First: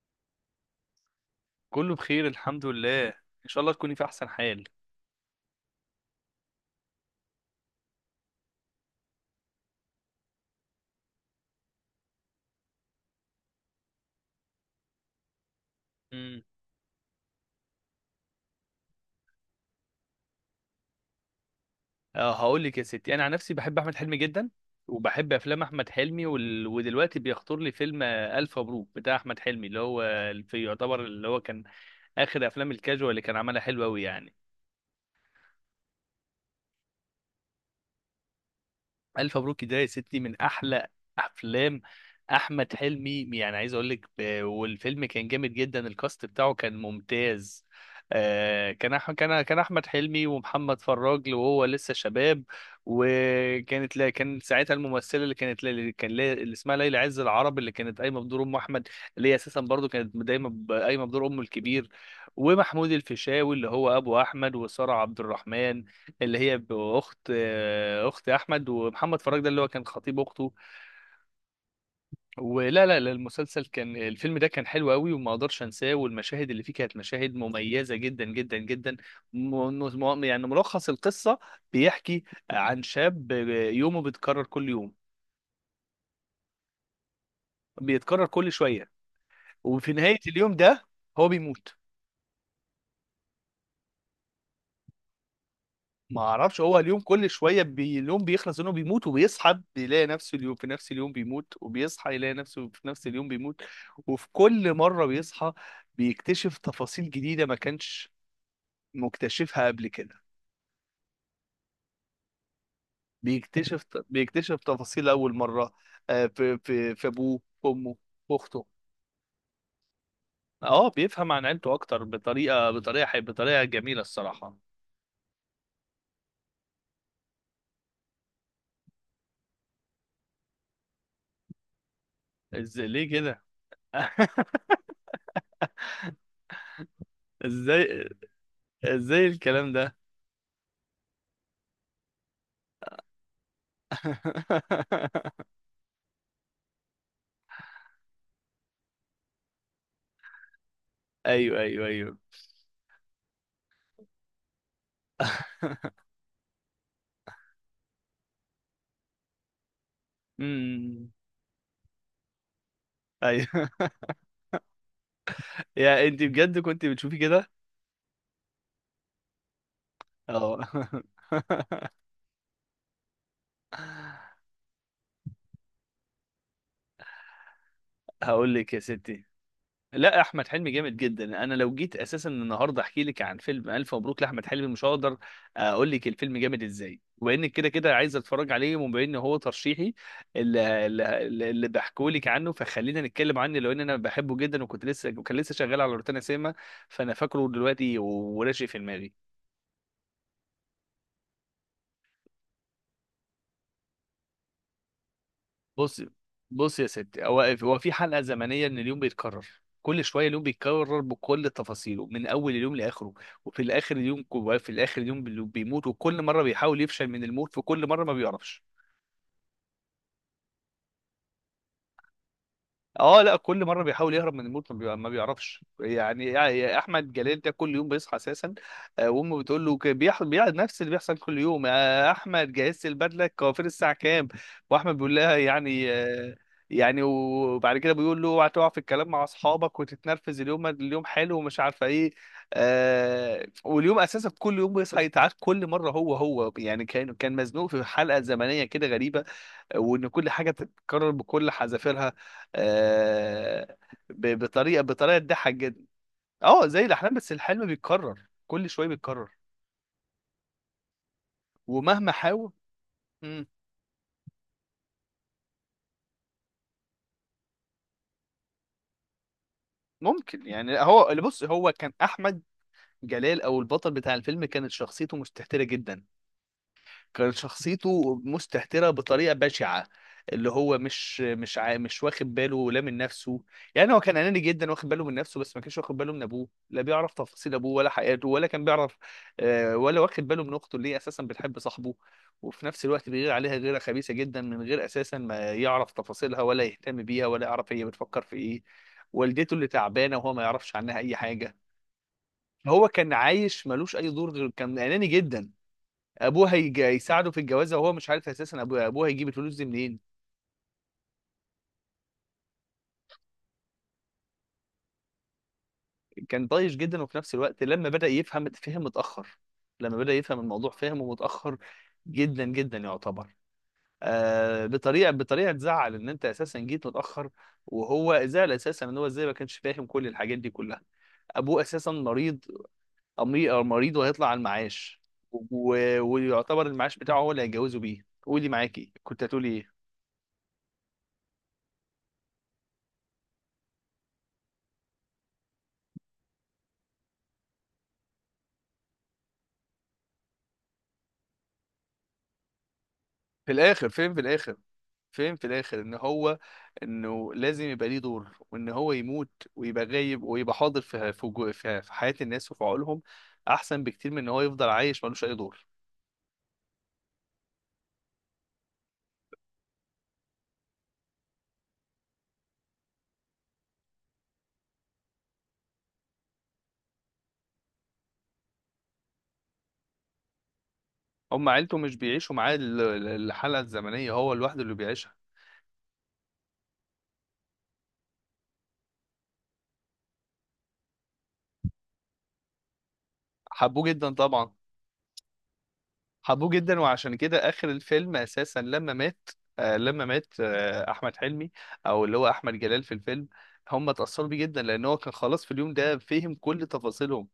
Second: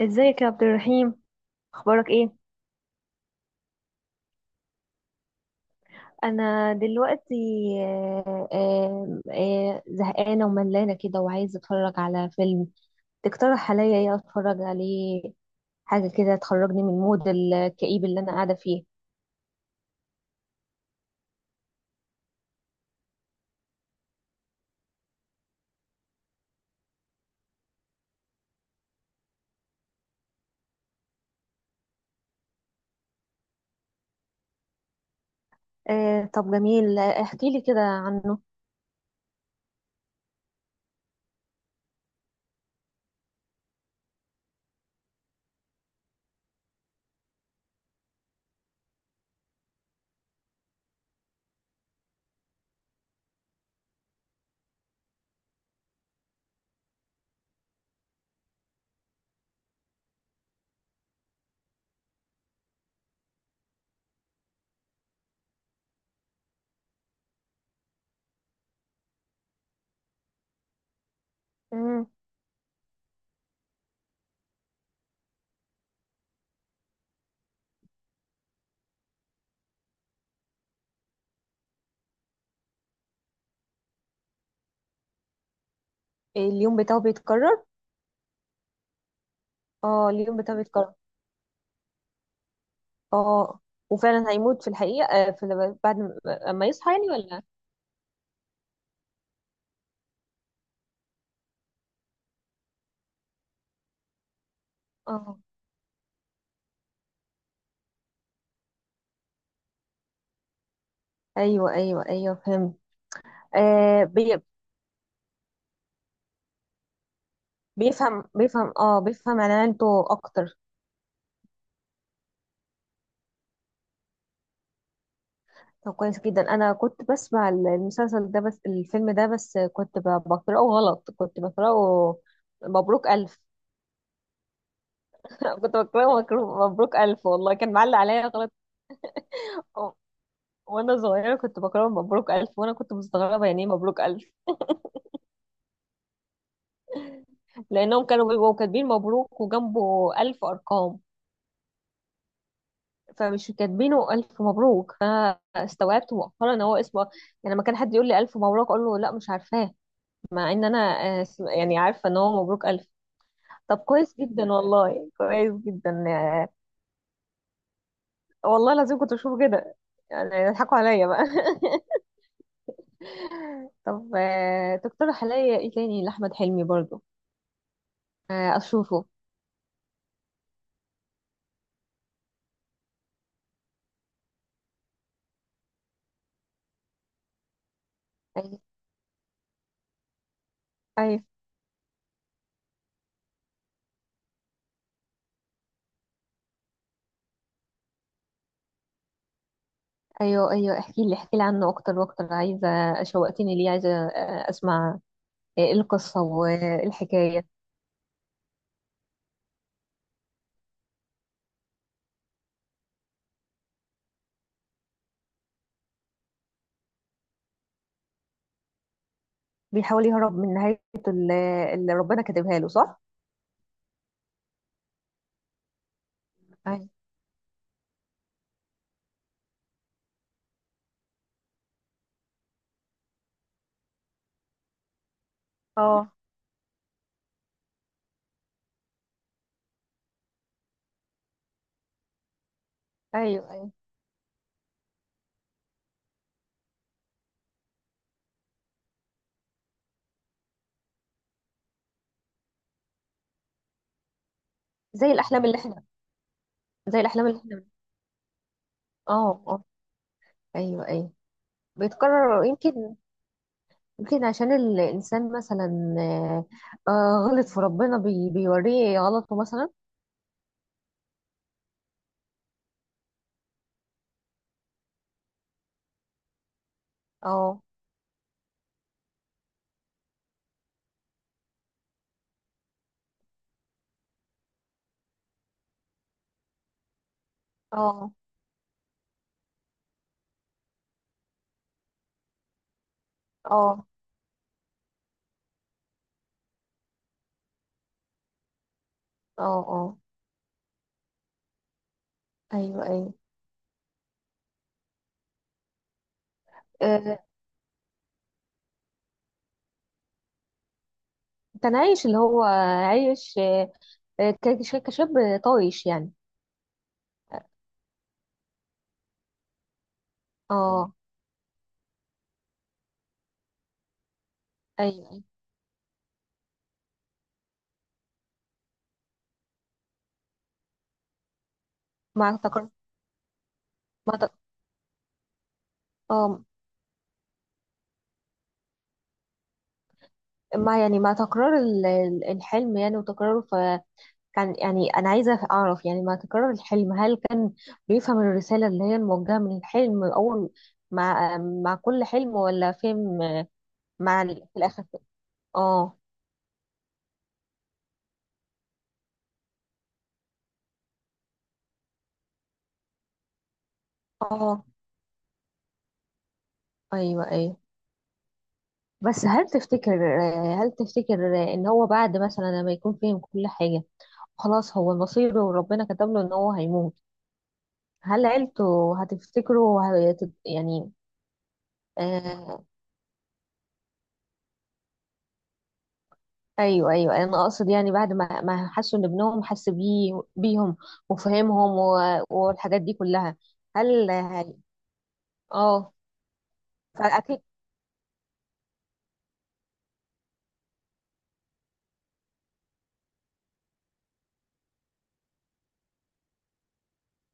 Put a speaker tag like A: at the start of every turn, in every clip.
A: ازيك يا عبد الرحيم؟
B: كله
A: اخبارك
B: بخير
A: ايه؟
B: الحمد لله ان شاء الله تكوني في احسن حال.
A: انا دلوقتي زهقانه وملانه كده وعايزه اتفرج على فيلم. تقترح عليا ايه اتفرج عليه؟ حاجه كده
B: امم
A: تخرجني من المود الكئيب اللي انا قاعده فيه.
B: اه، هقول لك يا ستي، انا عن نفسي بحب احمد حلمي جدا وبحب افلام احمد حلمي ودلوقتي بيخطر لي فيلم الف مبروك بتاع احمد حلمي، اللي هو يعتبر اللي هو كان اخر افلام الكاجوال اللي كان عملها، حلوه قوي يعني.
A: طب جميل، احكي لي كده عنه.
B: الف مبروك ده يا ستي من احلى افلام احمد حلمي. يعني عايز اقول لك والفيلم كان جامد جدا، الكاست بتاعه كان ممتاز. آه، كان أح كان كان احمد حلمي ومحمد فراج وهو لسه شباب، وكانت لا كان ساعتها الممثله اللي كانت لا- اللي كان لا- اللي اسمها ليلى عز العرب، اللي كانت قايمه بدور ام احمد، اللي هي اساسا برضو كانت دايما قايمه بدور امه الكبير. ومحمود الفيشاوي اللي هو ابو احمد، وساره عبد الرحمن اللي هي باخت آه، اخت احمد، ومحمد فراج ده اللي هو كان خطيب اخته.
A: مم.
B: ولا لا لا المسلسل كان الفيلم ده كان حلو قوي وما اقدرش انساه، والمشاهد اللي فيه كانت مشاهد مميزه جدا جدا جدا. م- يعني ملخص القصه بيحكي عن شاب يومه بيتكرر كل يوم،
A: اليوم بتاعه بيتكرر؟
B: بيتكرر كل شويه، وفي
A: اه،
B: نهايه
A: اليوم
B: اليوم
A: بتاعه
B: ده
A: بيتكرر.
B: هو بيموت.
A: اه، وفعلا هيموت في الحقيقه، في بعد
B: ما
A: ما
B: اعرفش،
A: ما
B: هو
A: يصحى
B: اليوم
A: يعني،
B: كل
A: ولا؟
B: شويه اليوم بيخلص انه بيموت وبيصحى، بيلاقي نفسه اليوم في نفس اليوم بيموت وبيصحى يلاقي نفسه في نفس اليوم بيموت، وفي كل مره
A: اه،
B: بيصحى بيكتشف تفاصيل جديده ما كانش مكتشفها قبل كده.
A: ايوه ايوه ايوه، فهمت.
B: بيكتشف
A: آه
B: بيكتشف تفاصيل اول مره في ابوه، في امه،
A: بيفهم
B: في اخته.
A: بيفهم اه بيفهم عنانته اكتر.
B: اه بيفهم عن عيلته اكتر، بطريقه جميله الصراحه.
A: طب كويس جدا، انا كنت بسمع المسلسل ده بس الفيلم ده، بس كنت بقراه غلط، كنت بقراه
B: ازاي؟
A: مبروك
B: ليه
A: الف.
B: كده؟
A: كنت بقراه مبروك الف، والله كان معلق
B: ازاي،
A: عليا غلط.
B: الكلام
A: و-
B: ده؟
A: وانا صغيره كنت بقراه مبروك الف، وانا كنت مستغربه يعني ايه مبروك الف، لانهم كانوا بيبقوا كاتبين مبروك وجنبه الف ارقام،
B: ايوه ايوه ايوه.
A: فمش كاتبينه الف مبروك، فاستوعبت مؤخرا ان هو اسمه. يعني لما كان حد يقول لي الف مبروك اقول له لا، مش عارفاه. مع ان انا
B: امم.
A: يعني عارفه ان هو مبروك الف.
B: ايوه.
A: طب كويس جدا والله، كويس جدا.
B: يا انت
A: آه،
B: بجد كنت بتشوفي كده؟
A: والله العظيم كنت بشوفه كده، يعني
B: اه.
A: يضحكوا عليا بقى. طب، تقترح عليا ايه تاني لاحمد حلمي برضو،
B: هقول لك يا
A: اشوفه؟
B: ستي، لا احمد حلمي جامد جدا. انا لو جيت اساسا النهارده احكي لك عن فيلم الف مبروك لاحمد حلمي مش هقدر اقول لك الفيلم جامد ازاي، وانك كده كده عايز اتفرج
A: ايوه
B: عليه وبما ان هو ترشيحي
A: ايوه
B: اللي بحكوا لك عنه، فخلينا نتكلم عنه، لو ان انا بحبه جدا. وكنت لسه وكان لسه شغال على روتانا سينما، فانا فاكره دلوقتي وراشق في دماغي.
A: ايوه ايوه، احكي لي احكي لي عنه اكتر واكتر، عايزه. شوقتني ليه، عايزه اسمع. إيه
B: بص
A: القصه
B: بص يا ستي، هو
A: والحكايه؟
B: هو في حلقه زمنيه ان اليوم بيتكرر كل شويه، اليوم بيتكرر بكل تفاصيله من اول اليوم لاخره، وفي الاخر اليوم بيموت، وكل مره بيحاول يفشل من الموت، في كل مره ما بيعرفش.
A: بيحاول يهرب من نهايته، اللي اللي ربنا كاتبها له، صح؟
B: اه لا، كل مره بيحاول يهرب من الموت ما بيعرفش. يعني يا
A: ايوه.
B: احمد جلال ده كل يوم بيصحى اساسا، وامه بتقول له بيقعد نفس اللي بيحصل كل يوم: يا احمد جهزت البدله، الكوافير الساعه كام؟ واحمد بيقول لها يعني
A: اه،
B: يعني. وبعد كده بيقول له اوعى تقع في الكلام مع اصحابك وتتنرفز، اليوم اليوم حلو ومش عارفه ايه. آه
A: ايوه ايوه.
B: واليوم اساسا كل يوم بيصحى يتعاد كل مره، هو يعني كان مزنوق في حلقه زمنيه كده غريبه، وان كل حاجه تتكرر بكل حذافيرها، آه،
A: زي
B: بطريقه
A: الاحلام
B: تضحك
A: اللي
B: جدا.
A: احنا،
B: اه زي
A: زي
B: الاحلام،
A: الاحلام
B: بس
A: اللي احنا.
B: الحلم بيتكرر كل شويه بيتكرر.
A: اه اه، ايوه ايوه،
B: ومهما
A: بيتكرر
B: حاول.
A: يمكن.
B: مم،
A: يمكن عشان الانسان مثلا آه، غلط في ربنا، بيوريه غلطه مثلا.
B: ممكن يعني هو اللي هو كان احمد جلال او البطل بتاع الفيلم كانت شخصيته مستهترة جدا، كان
A: اه
B: شخصيته مستهترة بطريقة بشعة، اللي هو مش واخد باله لا من نفسه. يعني هو كان أناني جدا، واخد باله من نفسه بس ما كانش واخد باله من أبوه، لا بيعرف تفاصيل أبوه ولا
A: اه
B: حياته ولا كان بيعرف، ولا واخد باله من أخته اللي هي أساسا بتحب صاحبه، وفي نفس الوقت بيغير عليها غيرة
A: اه
B: خبيثة جدا من غير أساسا ما يعرف تفاصيلها، ولا يهتم بيها، ولا يعرف هي بتفكر في إيه.
A: اه
B: والدته اللي
A: اه،
B: تعبانة وهو ما يعرفش عنها أي حاجة.
A: ايوه
B: هو كان
A: ايوه.
B: عايش ملوش أي دور، غير كان أناني جدا.
A: آه،
B: هيساعده في الجوازه وهو مش عارف اساسا ابوه هيجيب الفلوس دي منين.
A: كان عايش اللي هو عايش، كشاب طايش يعني.
B: كان طايش جدا، وفي نفس الوقت لما بدا يفهم فهم متاخر، لما بدا يفهم الموضوع
A: اه
B: فهمه متاخر جدا جدا يعتبر،
A: ايوه،
B: بطريقه
A: أيوة.
B: تزعل ان انت اساسا جيت متاخر. وهو زعل اساسا ان هو ازاي ما كانش فاهم كل الحاجات دي كلها. ابوه اساسا
A: مع
B: مريض،
A: تكرار،
B: أمي... أو مريض
A: مع
B: وهيطلع
A: تك...
B: على المعاش
A: اه،
B: ويعتبر المعاش بتاعه هو اللي هيتجوزه بيه. قولي معاكي، كنت هتقولي ايه؟
A: مع يعني، مع تكرار الحلم يعني وتكراره. كان يعني أنا عايزة أعرف، يعني ما تكرر الحلم، هل كان بيفهم الرسالة اللي هي الموجهة من الحلم، أول مع كل حلم، ولا فهم
B: في الاخر
A: في الآخر؟
B: فهم في الاخر ان
A: اه
B: هو انه لازم يبقى ليه دور، وان هو يموت ويبقى غايب ويبقى حاضر في في جو- في في حياة الناس وفي عقولهم، احسن بكتير من ان هو
A: اه،
B: يفضل عايش ملوش اي دور.
A: أيوه أيوه. بس هل تفتكر، هل تفتكر إن هو بعد مثلا لما يكون فهم كل حاجة، خلاص هو مصيره وربنا كتب له إن هو هيموت، هل عيلته هتفتكره يعني
B: هم عيلته مش بيعيشوا معاه
A: آه،
B: الحلقة الزمنية، هو لوحده اللي بيعيشها.
A: ايوه ايوه؟ انا اقصد يعني بعد ما حسوا ان ابنهم حس بيه بيهم، وفهمهم والحاجات دي كلها،
B: حبوه جدا
A: هل
B: طبعا.
A: هي- اه
B: حبوه جدا، وعشان كده
A: فاكيد.
B: اخر الفيلم اساسا لما مات، آه لما مات آه احمد حلمي او اللي هو احمد جلال في الفيلم، هم اتأثروا بيه جدا لان هو كان خلاص في اليوم ده فهم كل تفاصيلهم.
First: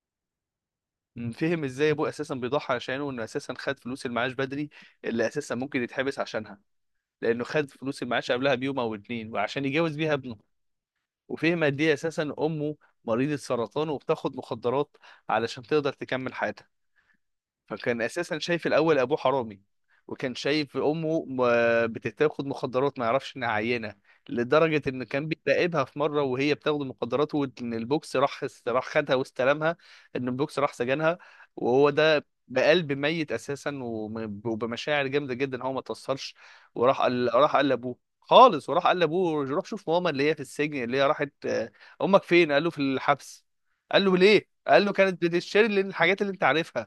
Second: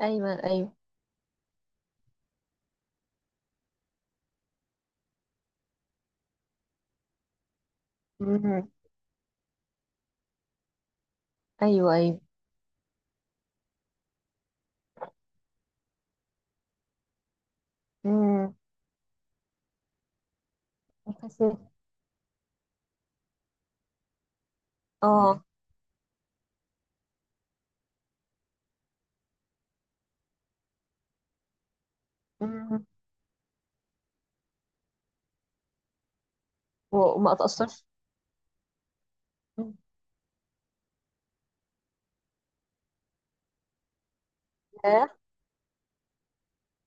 A: ايوه ايوه،
B: مم. فهم ازاي ابوه اساسا بيضحي عشانه، انه اساسا خد فلوس المعاش بدري اللي اساسا ممكن يتحبس عشانها، لانه خد فلوس المعاش قبلها
A: مم.
B: بيوم او اتنين وعشان يجوز بيها ابنه. وفهم قد
A: ايوه
B: ايه
A: ايوه،
B: اساسا امه مريضة سرطان وبتاخد مخدرات علشان تقدر تكمل حياتها. فكان اساسا
A: مم.
B: شايف الاول ابوه حرامي، وكان شايف امه
A: بس-
B: بتاخد مخدرات ما يعرفش انها عينه، لدرجه ان كان
A: اه،
B: بيراقبها في مره وهي بتاخد المخدرات، وان البوكس راح خدها واستلمها، ان البوكس راح سجنها. وهو ده
A: مم.
B: بقلب ميت اساسا وبمشاعر جامده جدا هو ما توصلش. وراح قال
A: وما
B: راح قال
A: اتاثرش،
B: لابوه خالص، وراح قال لابوه روح
A: مم.
B: شوف ماما اللي هي في السجن، اللي هي راحت، امك فين؟ قال له في الحبس. قال له ليه؟ قال له
A: ياه،
B: كانت بتشتري الحاجات اللي انت عارفها.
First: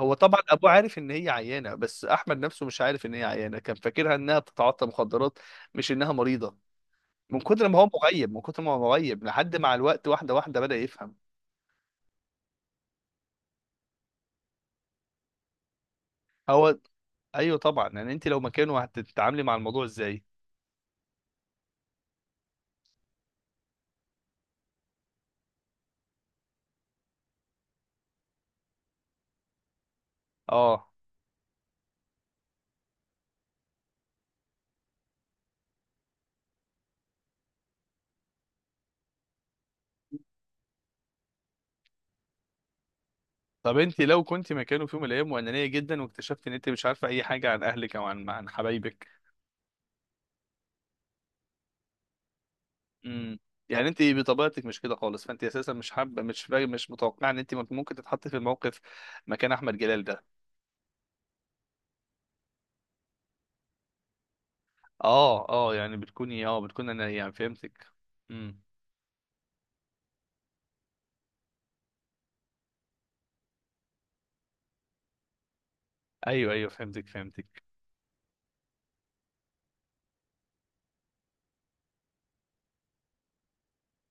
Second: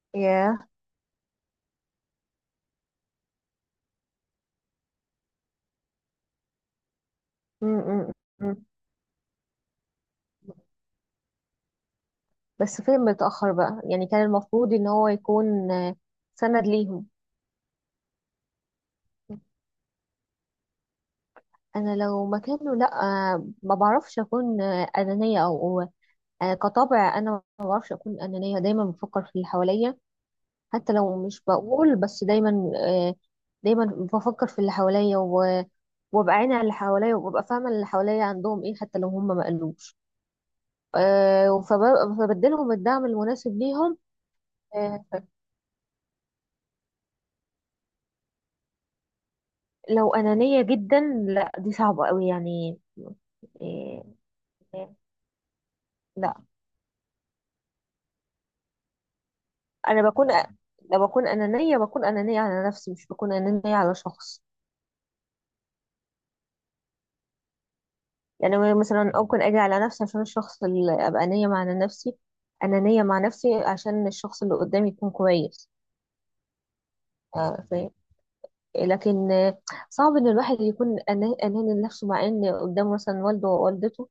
B: هو طبعا
A: ياه،
B: ابوه عارف ان هي عيانه، بس احمد نفسه مش عارف ان هي عيانه، كان فاكرها انها بتتعاطى مخدرات مش انها مريضه.
A: مم، مم،
B: من
A: مم.
B: كتر ما هو مغيب لحد مع الوقت، واحده واحده بدأ يفهم.
A: بس فين متاخر بقى، يعني كان المفروض ان هو يكون سند
B: هو
A: ليهم.
B: ايوه طبعا، يعني انت لو مكانه هتتعاملي مع الموضوع ازاي؟
A: انا لو مكانه، لا. ما بعرفش اكون انانيه، او كطبع انا، ما بعرفش اكون انانيه. دايما بفكر في اللي حواليا،
B: اه.
A: حتى لو مش بقول، بس دايما دايما بفكر في اللي حواليا وابقى عيني على اللي حواليا، وابقى فاهمه اللي حواليا عندهم ايه، حتى لو هم ما قالوش. فبديلهم الدعم المناسب
B: طب
A: ليهم.
B: انت لو كنت مكانه في يوم
A: آه،
B: من الايام وانانيه جدا، واكتشفت ان انت مش عارفه اي حاجه عن اهلك او عن حبايبك؟
A: لو انانيه جدا، لا دي صعبه قوي يعني.
B: امم يعني انت
A: آه،
B: بطبيعتك مش كده خالص، فانت اساسا مش حابه
A: لا،
B: مش متوقعه ان انت ممكن تتحطي في الموقف مكان احمد
A: انا
B: جلال ده.
A: بكون، لو بكون انانيه بكون انانيه على نفسي، مش بكون انانيه على شخص.
B: اه اه يعني بتكوني اه بتكون انا يعني فهمتك. امم
A: يعني مثلا ممكن اجي على نفسي عشان الشخص، اللي ابقى نية مع نفسي، انانية مع نفسي عشان الشخص اللي قدامي يكون كويس.
B: ايوه ايوه فهمتك فهمتك.
A: فاهم. لكن صعب ان الواحد يكون اناني لنفسه، مع ان قدامه مثلا والده ووالدته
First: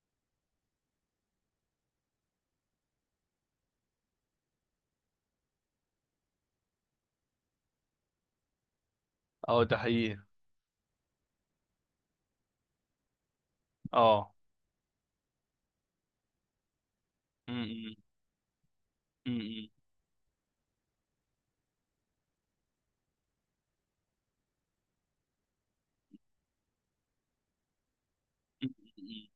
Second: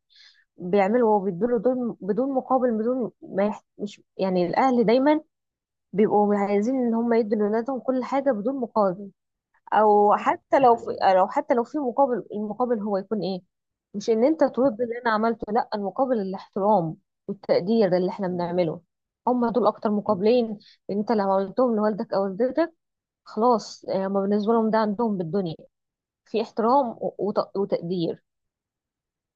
A: بيعملوا وبيدوله، دول بدون مقابل، بدون ما مش، يعني الاهل دايما بيبقوا عايزين ان هم يدوا لاولادهم كل حاجة بدون مقابل.
B: اه ده
A: او
B: حقيقي.
A: حتى لو في، لو حتى لو في مقابل، المقابل هو يكون ايه؟ مش ان
B: اه.
A: انت ترد اللي انا عملته، لا، المقابل الاحترام
B: امم
A: والتقدير اللي احنا بنعمله.
B: امم
A: هم
B: امم
A: دول اكتر مقابلين. انت لو عملتهم لوالدك او والدتك، خلاص، هم بالنسبه لهم ده عندهم بالدنيا، في احترام وتقدير.
B: امم امم.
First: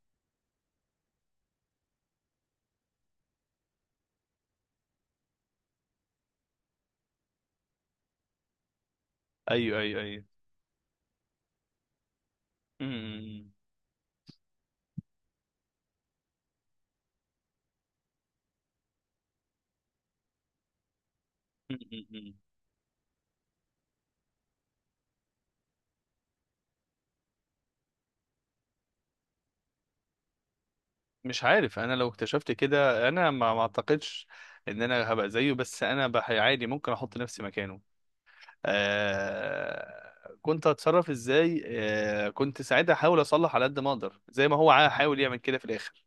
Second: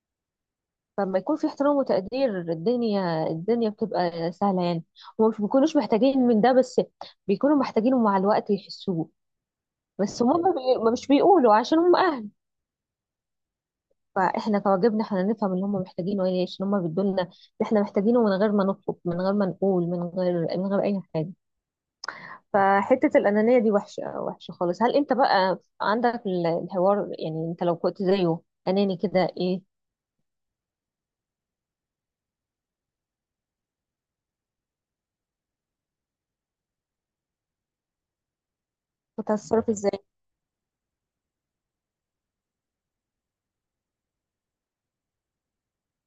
A: فلما يكون في احترام وتقدير، الدنيا بتبقى سهله يعني. هم مش بيكونوش محتاجين من ده بس، بيكونوا محتاجينه مع الوقت يحسوه.
B: ايوه ايوه
A: بس
B: ايوه.
A: هم ما بي- ما مش بيقولوا عشان هم اهل.
B: امم
A: فاحنا كواجبنا احنا نفهم اللي هم محتاجينه ايه، عشان هم بيدولنا اللي احنا محتاجينه، من غير ما نطلب، من غير ما نقول، من غير اي حاجه.
B: امم امم امم.
A: فحته الانانيه دي وحشه وحشه خالص. هل انت بقى عندك الحوار، يعني انت لو كنت زيه اناني كده، ايه
B: مش عارف، انا لو اكتشفت كده انا ما ما اعتقدش ان انا هبقى زيه، بس انا عادي ممكن احط نفسي مكانه.
A: كنت هتتصرف ازاي؟
B: آه كنت هتصرف ازاي؟ آه كنت ساعتها احاول اصلح على قد ما اقدر، زي ما هو حاول يعمل كده في الاخر.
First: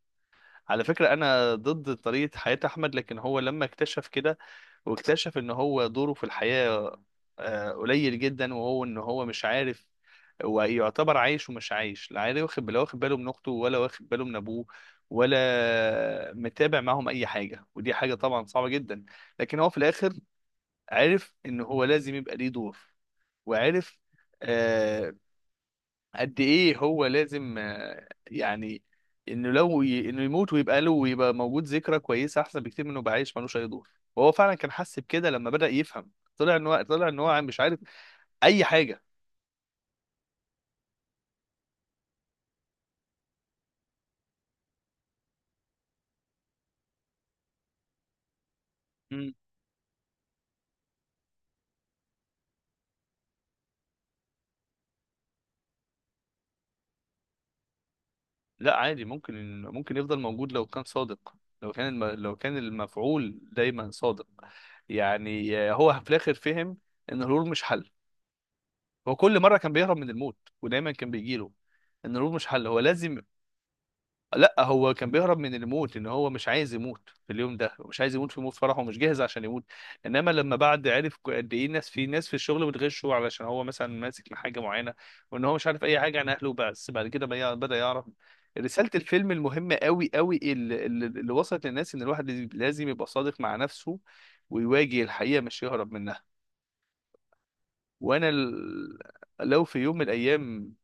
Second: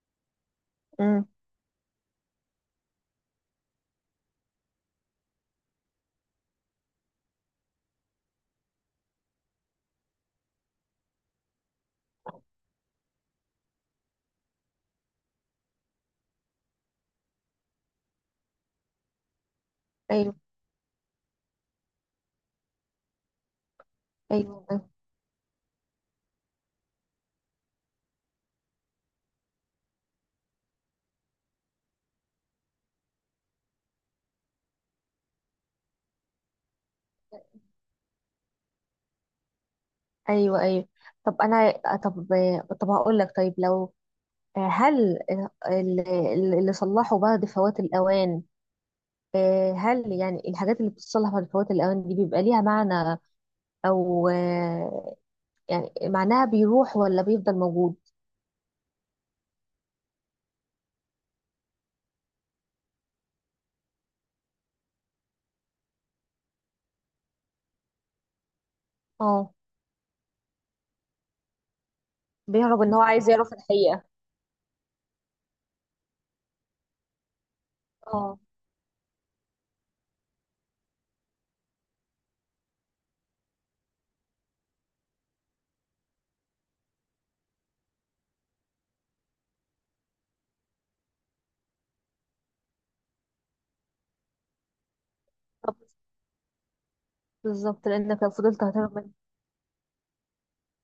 B: على فكرة
A: امم
B: أنا ضد طريقة حياة أحمد، لكن هو لما اكتشف كده واكتشف إن هو دوره في الحياة، قليل جدا، وهو إن هو مش عارف، ويعتبر عايش ومش عايش، لا عارف واخد لا واخد باله من أخته، ولا واخد باله من أبوه، ولا متابع معاهم أي حاجة، ودي حاجة طبعا صعبة جدا. لكن هو في الآخر
A: ايوه
B: عرف إن هو لازم يبقى ليه دور، وعرف
A: ايوه
B: قد ايه هو لازم انه انه يموت ويبقى له ويبقى موجود ذكرى كويسه، احسن بكتير منه يبقى عايش ملوش اي دور. وهو فعلا كان حس بكده لما بدأ يفهم، طلع ان هو مش عارف اي حاجه.
A: ايوه ايوه. طب انا، طب، طب هقول لك، طيب لو هل ال- اللي صلحوا بعد فوات الاوان،
B: مم.
A: هل يعني الحاجات اللي بتصلح بعد فوات الأوان دي بيبقى ليها معنى، او يعني معناها بيروح ولا بيفضل موجود؟
B: لا عادي، ممكن يفضل موجود لو كان صادق، لو كان المفعول دايما صادق. يعني هو في الاخر فهم ان الهروب مش حل. هو كل
A: اه،
B: مره كان بيهرب من الموت ودايما كان بيجيله. ان الهروب مش حل، هو
A: بيهرب، ان هو
B: لازم.
A: عايز يعرف الحقيقة.
B: لا هو كان بيهرب من الموت، ان هو مش عايز يموت في اليوم ده، مش عايز يموت
A: اه.
B: في موت فرحه ومش جاهز عشان يموت. انما لما بعد عرف قد ايه الناس، في ناس في الشغل بتغشه علشان هو مثلا ماسك لحاجه معينه، وان هو مش عارف اي حاجه عن اهله، بس بعد كده بدا يعرف. رساله الفيلم المهمه قوي قوي اللي وصلت للناس ان الواحد لازم يبقى صادق مع نفسه، ويواجه الحقيقه مش
A: طب
B: يهرب منها.
A: بالظبط، لانك
B: وانا
A: لو فضلت هتهرب
B: ال...
A: منه.
B: لو في يوم من الايام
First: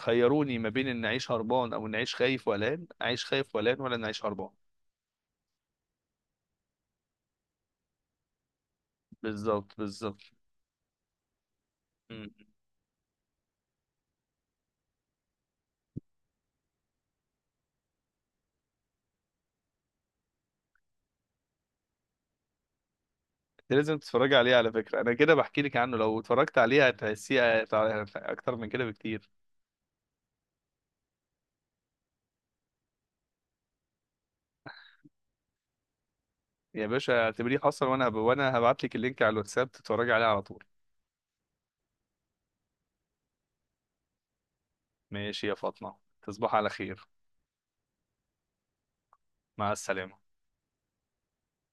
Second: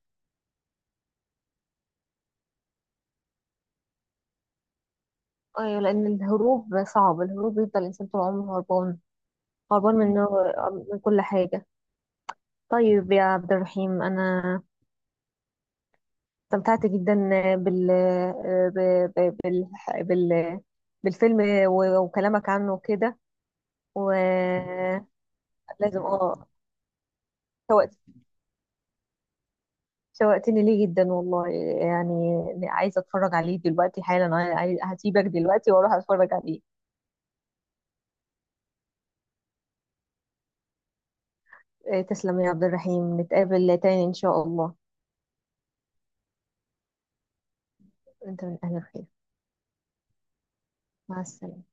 B: خيروني ما بين ان اعيش هربان او ان اعيش خايف وقلقان، اعيش خايف وقلقان ولا ان اعيش هربان.
A: ايوه لان الهروب صعب، الهروب بيفضل الانسان طول عمره هربان،
B: بالظبط
A: هربان من
B: بالظبط.
A: من كل حاجة.
B: مم.
A: طيب يا عبد الرحيم، انا استمتعت جدا بال ب- ب- بال بال بالفيلم وكلامك عنه كده.
B: انت لازم تتفرج عليه على فكرة،
A: ولازم،
B: انا كده بحكي لك عنه، لو اتفرجت عليه هتحسيه
A: اه،
B: اكتر من كده بكتير.
A: شوقتني ليه جدا والله، يعني عايزه اتفرج عليه دلوقتي حالا. انا هسيبك دلوقتي واروح اتفرج عليه.
B: يا باشا اعتبريه حصل، وانا هبعت لك اللينك على الواتساب تتفرجي عليه على طول.
A: إيه، تسلم يا عبد الرحيم، نتقابل تاني ان شاء الله.
B: ماشي يا فاطمة، تصبح على خير.
A: انت من اهل الخير،
B: مع السلامة.
A: مع السلامه.